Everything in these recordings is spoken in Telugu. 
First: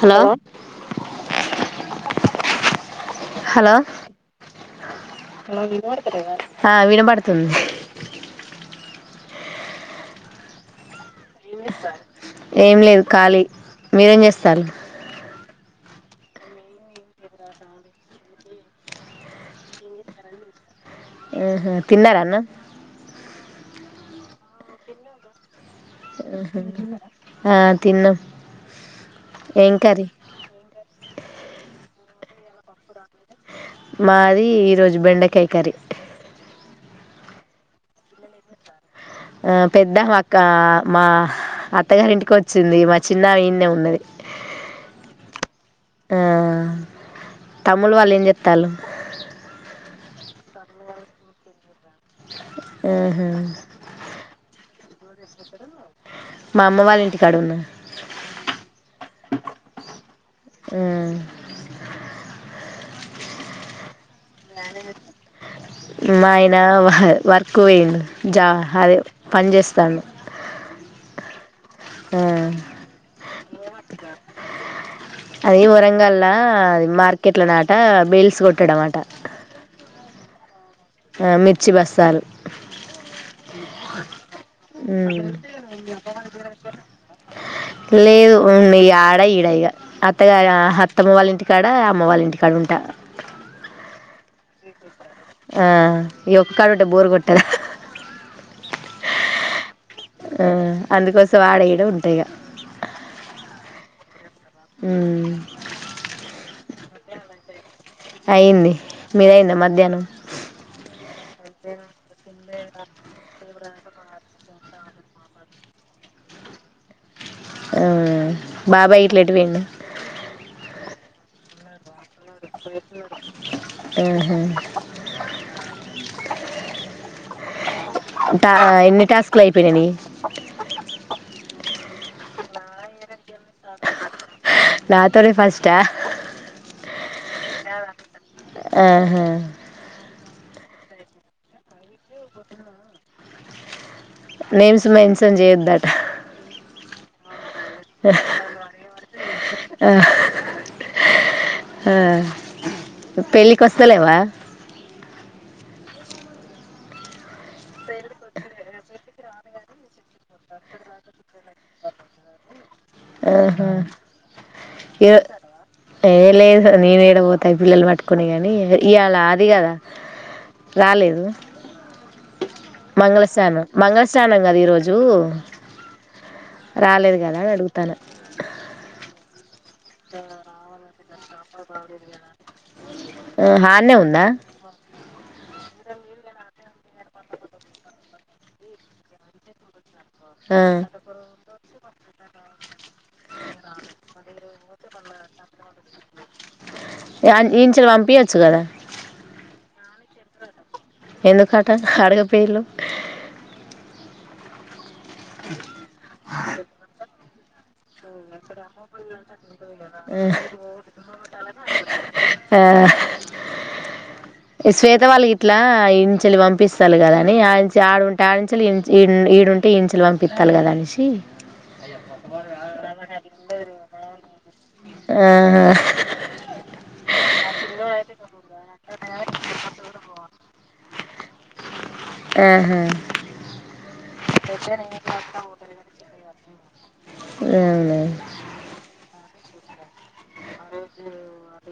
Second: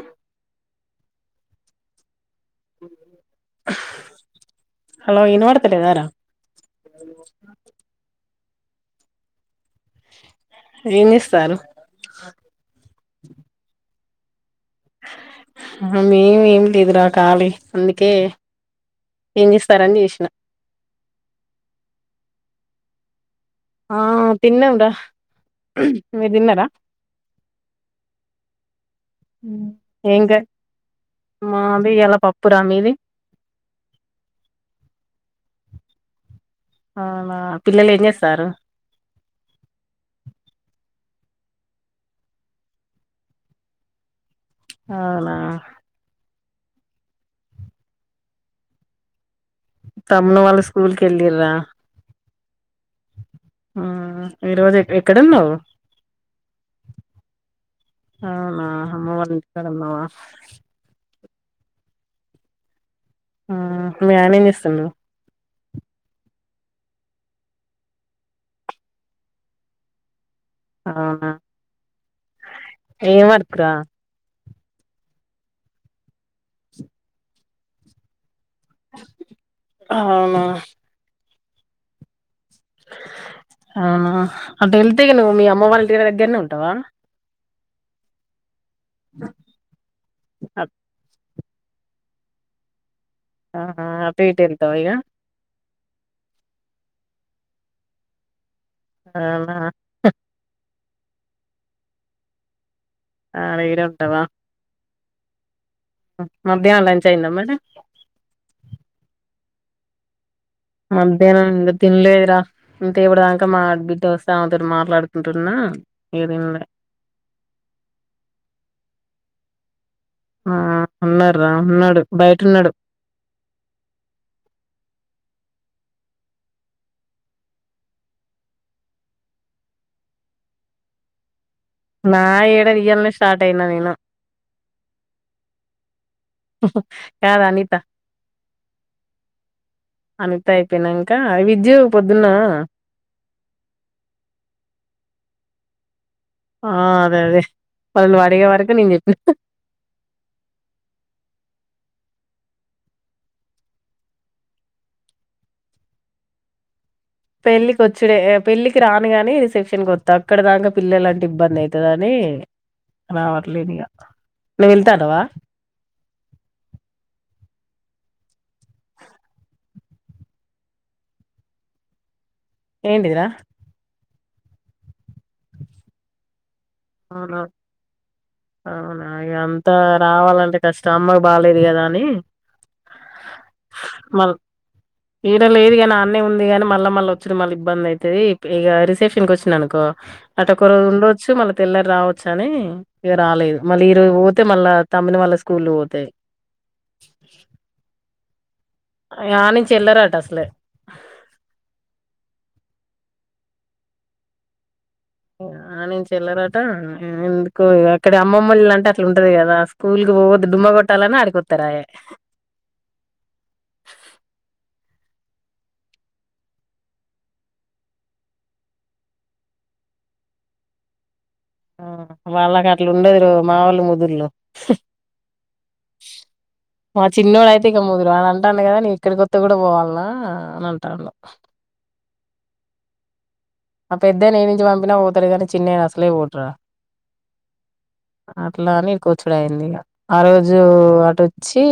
హలో హలో హలో ఇనపడతలేదారా ఆ వినబడుతుంది జనిస్ ఏం లేదు ఖాళీ మీరేం చేస్తారు మేమ ఏమి లేదురా కళి అందుకే ఏం చేస్తారని చేసిన తిినారను ఆ తిన్నాం రా మీరు తిన్నారా ఆ తిన్న ఎంగ మావి ఎలా పప్పురా మీది మాది ఈరోోజు బెండకాయకరి అవునా పిల్లలు ఏం చేస్తారు ఆ పెద్ద మా అక్క మా అత్తగారింటికి వచ్చింది మా చిన్న ఈన్నే ఉన్నది అవునా తమలు వళిం జత్తలు తమ్న వాళ్ళ స్కూల్ క వెళ్ళరరా ఈ ఆ ఈరోజు ఎక్కడ ఉన్నావు మామ్మ వాళ్ళ ఇంటి కాడు ఉన్న అవునా అమ్మ వంచి కడందవా ఆ మ్యానేంజ ఇస్తున్నా మా ఆయన వర్క్ వేయండు జా అదే పని చేస్తాను ఆ ఏ మాకురా అది వరంగల్లా అది మార్కెట్ లో నాట బీల్స్ కొట్టాడ అమాట అవునా మిర్చి బస్సాలు అవునా అంటే వెళ్తేగా మ్మ్ నువ్వు మీ అమ్మ వాళ్ళర దగ్గరనే ఉంటావా లేదు ఉన్నా ఆడ ఈడా ఇగా అత్తగ అత్తమ్మ వాళ్ళ ఇంటికి ఇ కాడ అమ్మ వాళ్ళ ఇంటికాడ ఉంటా ఆహా ఆ పీఠ ఎంతవ ఇక ఆ ఈ ఒక్క కాడు ఉంటే బోరు కొట్టదు అనా అందుకోసం వాడేయడం ఉంటాయి ఆ అైగర ఉంటావా ఉ మధ్యాహ్నం లంచ్ అయిందా మరి అయింది మీరయింది మధ్యాహ్నం మధ్యాహ్ంం తిలేదరా ఇంతే ఇబడదాక మ బిడ్డ వస్తాముతడు మాట్లాడుతుంటున్నా ఏదైం ఆ బాబా ఇట్లాంటి పోేడి ఆ ఉన్నాార ఉన్నాడు బయట ఉన్నాడు ఆహా అది ఎన్ని టాస్కులు అయిపోయినాయి నా ఏడ రియల్ని స్టార్టయినా నేను నాతోనే ఫాస్ట కాదు అనిత ఆహా అంతైపోయనంక విద్యు పొద్దున్న నేమ్స్ మన్సన్ చేయొద్దట ఆ అదే అదే మల్లనువ్ అడిగే వరకే నేను చెప్పిన ఆ, ఆ పెళ్ళికొస్తలేవా పెళ్ళికోచ్చుడే పెళ్ళికి రాను గని రిసెప్షనిక్కొత్త అక్కడ దాకా పిల్ల లాంటి ఇబ్బంది అయితదని ఏ రావట్లేనిగా ఇరో ఏ లేదు నినేదపోత్ క పిల్లలు పట్టుకునీ గనీ ఇవాళ అది కదా రాలేదు ఏంటిదిరా మంగళస్నానం మంగళస్నానం కదా ఈరోజు రాలేదు కదా అవునా అని అడుగుతాన ఆ రావాలంటే కష్టం అమ్మ ఆ హన్నే ఉందా ఇడ లేదు గనీ అన్న ఉంది గానీ మళ్ళా మళ్ళ ఒ స్తే మళ్ళ ఇబ్బంది అయిది ఇగ రిసెప్షన్కోచ్చిననుకో ఆ. అటొక్క రోజు ఉండొచ్చు మల్ల ల రావచ్చు అని ఇగ రాలేదు మళ్ళీ ఈరోజు పోతే మళ్ళా తమ్మిన వాళ్ళ స్కూల్ పోతాయి ఇగ ఆన్ ఇంచోళి పంపియొచ్చు గద ఇగ ఆనుచెల్లరటా అసలే ఎందుకట అడుగ పేలు ఇగ నుంచెల్లరాట ఎందుకో ఇగ ఇక్కడ అమ్మమ్మల్ అంటే అట్లు ఉంటది కదా స్కూల్ క పోద్దు డుమ్మ కొట్టాలని ఆడికొతారయే ఇ స్వేత్ త వల్లుగిట్ల ఇంచలి పంపిస్తల్లు కదా అని అంచె ఆడి ఆడుంటే ఆడించలి ఈడుంటే ఇంచలి పంపితల్లు గదా అనేసి ఆ వాళ్ళకి అట్లుండదురో మావాళ్ళు ముదుర్లు ఆ మా చిన్నోడు అయితే ఇంక ముదురు వాళ అంటాను కదా నీ ఇక్కడి కొత్త కూడా పోవాలన్నా అనన్ టాన్డు ఆహా మా పెద్దనా నుంచి పంపినా పోతాడు కానీ చిన్నేన అసలే పొడ్రా అవునా అట్లానీ కూర్చుడు అయింది ఇగ ఆ రోజు అటోచ్చి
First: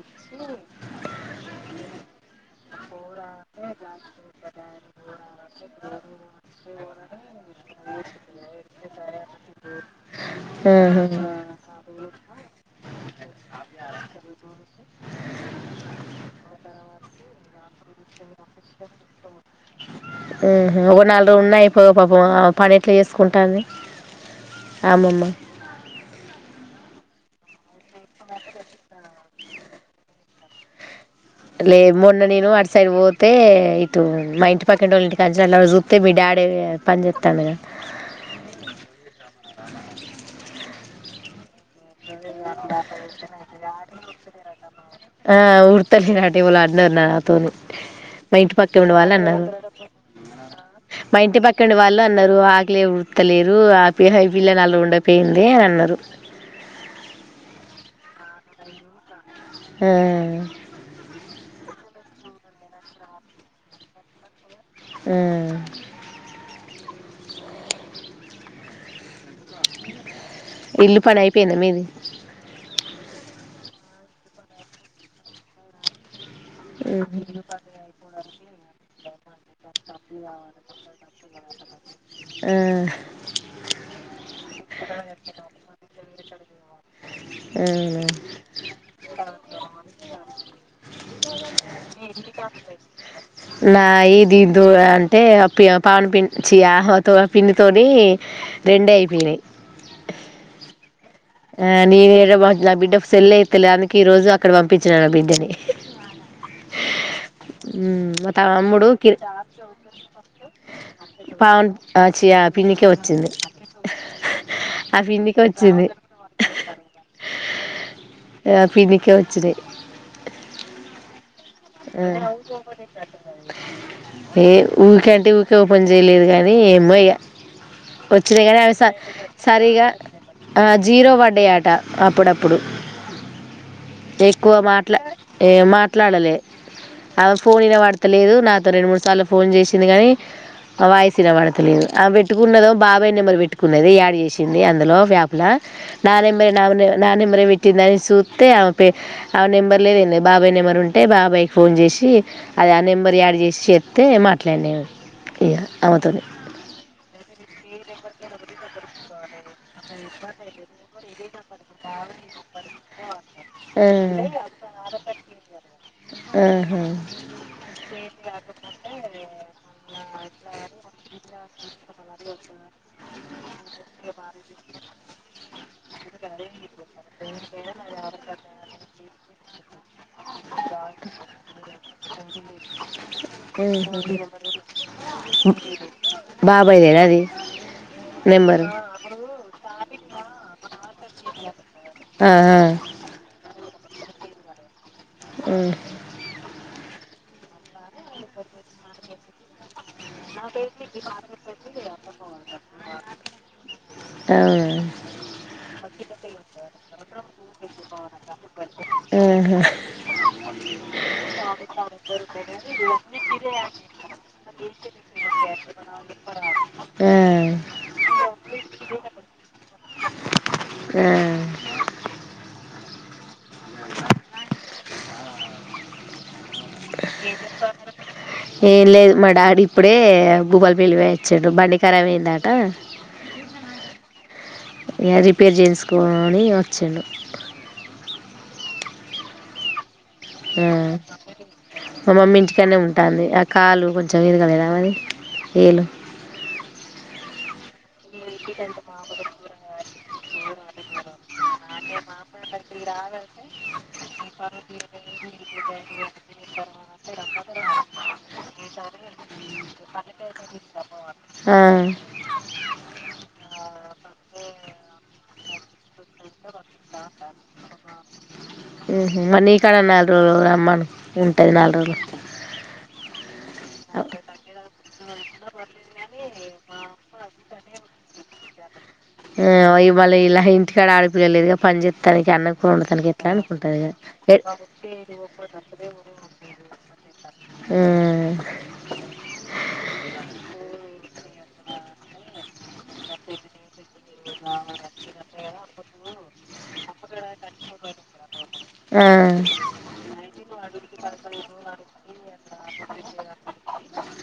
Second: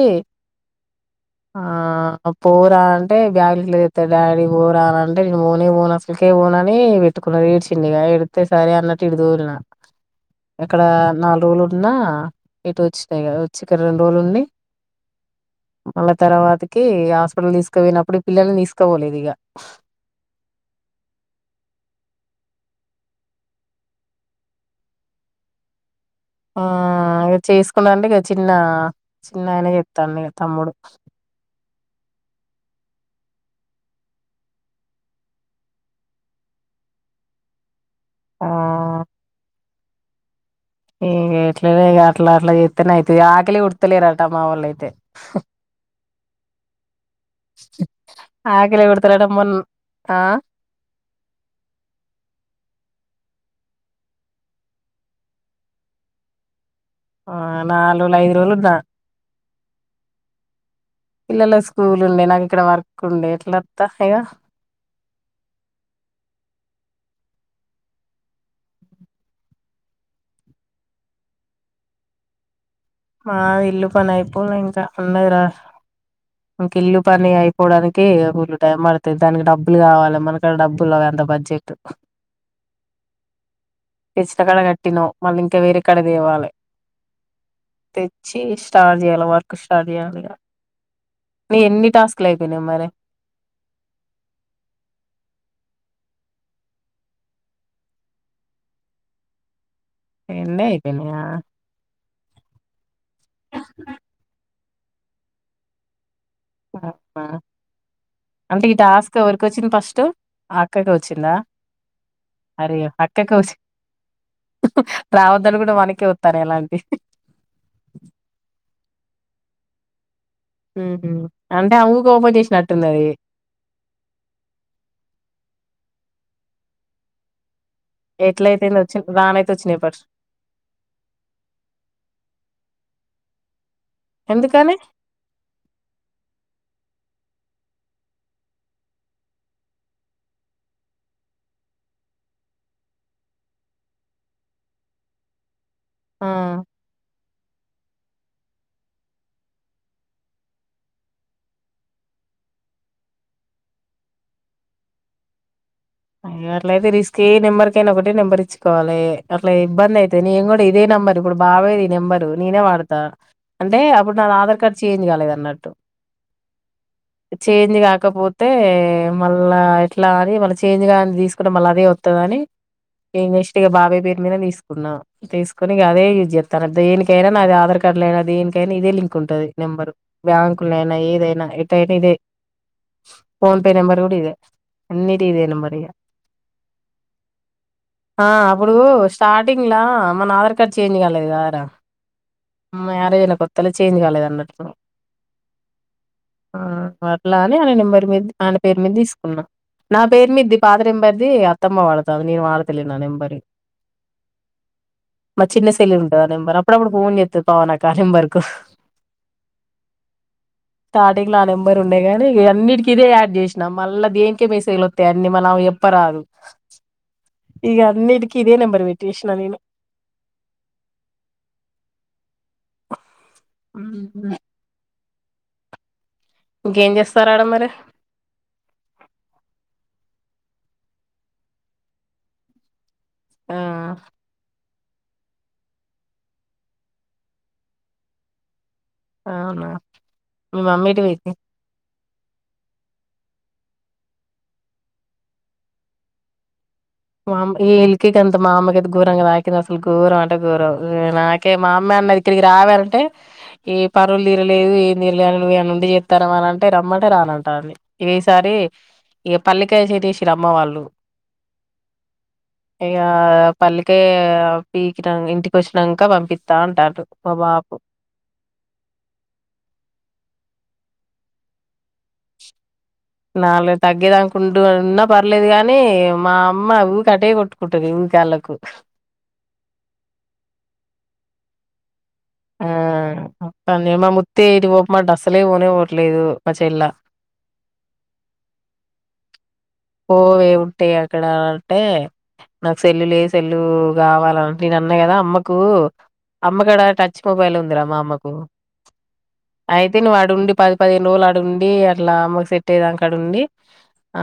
ఆ పోరా అంటే బ్యాగులేత డాడీ పోరా అంటే నేను పోనే పోను అసలకే పోన మే పెట్టుకున్నారు ఏడ్చిందిగా ఎడితే సరే అన్నట్టు ఇటుతోల్న ఎక్కడ ఆహా నాల్రోజులున్నా ఇటు ఒచ్ తే కద ఒచ్చి ఇక్కడ రొండు రోలుంది మళ్ళా తర్వాతకిఇ గ హాస్పిటల్ తీసుకపోయినప్పుడు పిల్లల్ని తీసుకోపోలేదు ఇగ ఉహు ఒక నాలురోలు ఉన్నాయి పాపం పని ఎట్లా చేసుకుంటాంది అమ్మమ్మ ఆ ఇగ చేసుకుటంటె ఇక చిన్న చిన్న ఆయన చిత్తండు ఇగ తమ్ముడు లే మొన్న నేను అటు సైడ్ పోతే ఇటు మా ఇంటి పక్కకింటి వాళ్ళ ఇంటికి కంచ సుత్తె మీ డాడే ఏ పంచేతంగా ఆ [unintelligible] ఇ [unintelligible] ఉడతలేరట మా వోళ్ళయితే ఆ వృత్తలేనట్ ఎవలో అన్నారు నాతోని మా ఇంటి ఆకలే పక్కనీ ఉడతలేరట వాళ్లన్నారు మొన్ అన్నారు ఆ మా ఇంటి పక్కనీ వాళ్ళు అన్నారు ఆకిలే వుడ్ అత్తలేరు ఆ ప హై పిల్ల నల ఉంండ అయిపోయింది అని అన్నారు ఆ నాలుగుల ఐదు రోజులుద్దా ఆ పిల్లల స్కూల్ ఉండే నాకు ఇక్కడ వర్క్ ఉండే ఎట్లాత్తాద ఆ ఇల్లు పని అయిపోయినా మీది మా ఇల్లు పని అయిపోనా ఇంకా ఉన్నరా ఇంకా ఇల్లు పని అయిపోవడానికి ళ్లు టైం పడుతుంది దానికి డబ్బు లు కావాలి మనకుడ డబ్బులు ఎంత బడ్జెట్ ఆ, ఆ. పచ్చిత కడ కట్టిన మళ్ళీ ఇంకా వేరే కడ దేవాలి తెచ్చి స్టార్ట్ చేయాలి వర్క్ స్టార్ట్ చేయాలి ఇ నా ఇదిదు అంటే అప్పుి అ పావన్ పిం చయాతో పిండితో రెండే అయిపోయినాయి నందే ఇతేనే ఆ నేను నా బిడ్డ సెల్ అయితేలే అందుక ఈ రోజు అక్కడ పంపించ చ్చన బిందని అంటే ఈ తమ్ముడు టాస్క్ కి- ఎవరిక వచ్చింది ఫస్ట్ అక్క కౌచిందా పావన్ ఆ, చి- ఆ అరి పిన్నికే అక్క వచ్చింది కౌచి ఆ పిన్నికే రావద్దని కూడా వచ్చింది మనకే వస్తారు ఎలాంటి మాక్ వచ్చినాఐ ఉహు అంటే ఆ ఊక ఓపెన్ చేసినట్టున్నది ఏ ఊ పని చేయలేదు కానీ ఏమో వచ్చినా కానీ ఆమె ఎట్లయితేంది స వచ్చి రానైతే వచ్చినాయి సరిగా పర్స్ ఆ జీరో పడ్డ ఆట అప్పుడప్పుడు ఎక్కువ ఎందుకని మాట్లా మాట్లాడలే అ ఫోన్నా వాడతలేదు నాతో రెండు మూడు సార్లు ఫోన్ చేసింది కానీ వాయిసినమాడ తెలిదు ఆ పెట్టుకున్నదో బాబాయ్ నెంబర్ పెట్టుకున్నది యాడ్ చేసింది అందులో వేపల నా ఆ నెంబర్ నా నా నెంబర్ పెట్టు ట్ందని చూస్తే ఆమె ఆ నెంబర్ లేద బాబయ్ నెంబర్ ఉంటే బాబాయి అబ్బాయికి ఫోన్ చేసి అది ఆ నెంబర్ యాడ్ చేసి చెప్తే మాట్లాడినాము ఇక ఆమెతోని అ వాట్లాయితే రిస్క్ ఏ నెంబర్ ఎకైనా ఒకే నెంబర్ ఇచ్చుకోవాలి అట్లా ఇబ్బంది అయితే నేను కూడా ఇే నంబర్ ఇప్పుడు బాది ఈ నెంబరు నేనే వాడతా అంటే అప్పుడు నా ఆధార్ కార్డు చేంజ్ కాలేదు అన్నట్టు చేజ్ కాకపోతే మళ్ళా ఎట్లా అని మళ్ళ చేంజ్ గా తీసుకున్నా మళ్ అదే అతుద అని నక్స్ట్గా బాబాయ్ పేరు మీద తీసుకున్నా తీసుకు కని అదే యూజ్ చేస్తా దేనికైనా నాది ఆధార్ కార్డ్ లో అయి దేనికైనా ఇద ంక్ ఉంటుది నెంబర్ బ్యాంక్ దనా ఇదే ఫోన్ పే నబర్ కూడా ఇే అ బాబయలురాది ఆ అప్పుడు స్టార్టింగ్ లా మనదర్ చేంజ్ కాలేదు కద రా ఆహా మ్యారేజ్యినా కొత్తలో చేంజ్ కాలేదు అన్నట్లు ఆ అలా అని ఆన నెంబర్ మీద ఆయన పేరు మీద తీసుకున్నా నా పేరు మీద్ది పాతెంబర్ది అత్తమ్మ వాళ్డత నేను వాళ్డ తెలి నా ఎంబరి అవునా మ చిన్న సైలి ఉంటద నెంబర్ అప్పుడు అప్పుడు ఫోన్ చెత్ పవనాక నెంబర్కు ఆహా స్టార్టింగ్ లో ఆ నెంబర్ ఉండే ని అన్నిటికిీదే యాడ్ చేసినాం మళ్ళా దేనికే మేసేలు వా అన్ని మన ఎప్పరాదు ఆ ఈగ హన్నిటికి ఇదే నెంబర్ విట్ కష్ నా నేను ఆ ఆ చేస్తారు ఆడ మరి ఏ లేదు మడా అడి ఇప్పుడే భూపాలపెల్లి పోయోచిన్రు బండి కరబైయిందట ఆ ఇగ రిపేర్ చేయించుకొని ఒచ్చిండు అవునా మీ ఆ మమ్మేటు వోయింది మా మమ్మీ ఇంటికన్నే ఉంటుంది ఆ కాలూ కొంచెం ఇరగలేదా అవేది ఏలు మామ్ ఈ ఇలికేగంత మా అమ్మకైతే గోరంగా తాకింది అసలు గోరం అంటే గోరం నాకే మా అమ్మే అన్నది ఇక్కడికి రావే అంటే ఏ పరువులు తీరలేదు ఏం తీరలేని నువ్వు ఏడుంటే చెత్తనవా అని అంటే రమ్మంటే రానంటంది ఇగ ఈ సారి రి పల్లికాయ చేటెసిరమ్మ వాళ్ళు ఆ ఇగ పల్లికాయి పీకిన ఇంటికోచ్చినాం ఉహు మరి నీ కాడనన్న నాలుగు రోజులు రమ్మను ఉంటుంది నాల్ రోజులు నాలు తగ్గేదానికిండు ఉన్నా పర్లేదు గానీ మా అమ్మ ఊకే అటే కొట్టుకుంటది ఊ గాల్లాకు ఆ ఇవాళ ఇలా ఇంటికాడ ఆడపిల్లలు లేదు గా పంజె తనికి అన్నం ఆ కూర ఉండతనికి ఎట్లా అనుకుంటదిగా తను మా ముత్తే ఎటు పోమంటే అస్సలే పోనే పోవట్లేదు మా చెల్ల ఏ ఉ పోవే ఉంటాయి అక్కడ అంటే నాకు సెల్లు లే సెల్లు కావాల నేను అన్న కదా అమ్మకు అమ్మకాడ టచ్ మొబైల్ ఉందిరా మా అమ్మకు ఆ అయితే నువ్వు అడుండి పది పదిహేను రోజులు అడుండి అట్లా అమ్మకు సెట్టయ్యేదాకా అడుండి ఆ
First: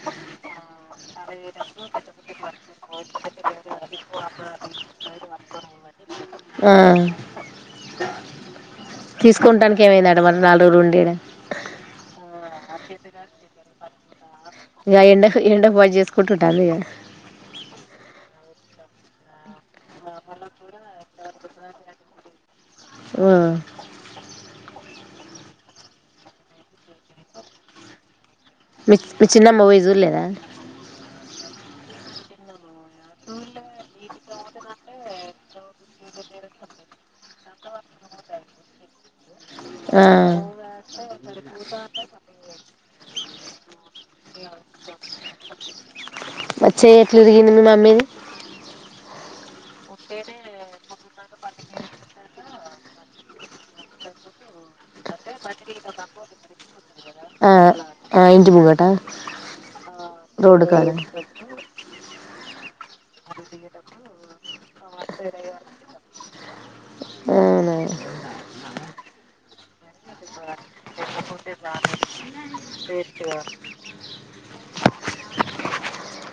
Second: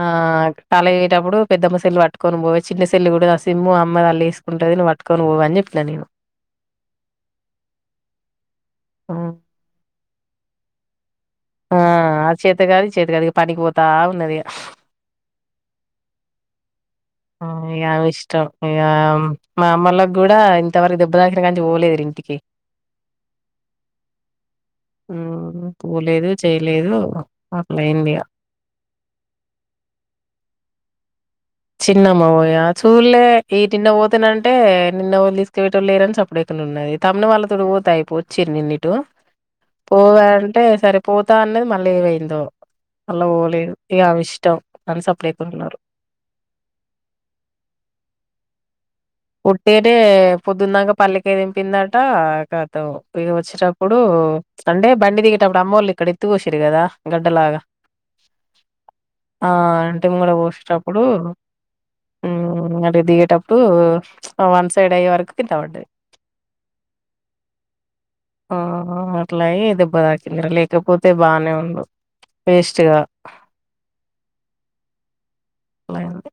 కాలేజ్ వోయేటప్పుడు పెద్దమ్మ సెల్లు పట్టుకొని పోవే చిన్న సెల్లు కూడా ఆ సిమ్ము మ్ము అమ్మది అల్లా ఎసుకుంటది నువ్ పట్టుకొని పోవ్ అని చెప్పిన నేను ఆ తీసుకుంటానికి ఏమైందటా మరి నాల్ రోజులు ఉండి ఇడా ఆ అద్ చేతకాదు ఇద్ చేతకాదు ఇగ పనికిపోతా ఉన్నది ఇగ ఆ ఇగ ఇక ఎండకు ఎండకు పని చేసుకుంటుంటాంది ఇగ ఆమె ఇష్టం ఇగ మా అమ్మల్లోకి కూడా ఇంతవరకు దెబ్బతాకిన కాంచి పోలేదురా ఇంటికి ఉ ఆ హ్మ్ పోలేదు చేయలేదు అట్లైందిగా మీ చిన్నమ్మ వోయి జూడ్లేదా చిన్నమ్మ వోయా చూళ్లే ఈ నిన్న పోతునంటే నిన్న ఏవళ్ళు తీసుకవోయేటోల్లూ లేరని సప్పుడేకనే ఉన్నది తమ్ముణ్ణివాళ్ వాళ్ళ తోని పోతే అయిపో వచ్చిరు నిన్న ఇటూ పోవే అంటే సరే పోతా అన్నది మళ్ళ ఏవైయిందో అల్లా వోలేదు ఇగ ఆమె ఇష్టం అని సప్పుడేకుంన్నారు చేయి ఎట్లా ఇరిగింది మీ మమ్మీది ఉట్టిగానే పొద్దునదంక పల్లికాయి దెంపిందంటా కా ఖాతం ఇగ వచ్చటప్పుడు అంటే బండి దిగేటప్పుడు అమ్మోళ్ళు ఇక్కడ ఎత్తువో షిన్రూ కదా ఆ గడ్డలాగా ఆ ఇంటి ముంగట ఆ అంటే మూల రోడ్డు కాడ పోషేటప్పుడు హ్మ్ అటు దిగేటప్పుడు ఆ వన్ సైడ్ అయ్యే వరకు కిందవడ్డది అవునా ఆ అట్లాయి [unintelligible] చెప్పుకుంటే బాధా అయితది వేస్ట్ రా అట్లయింది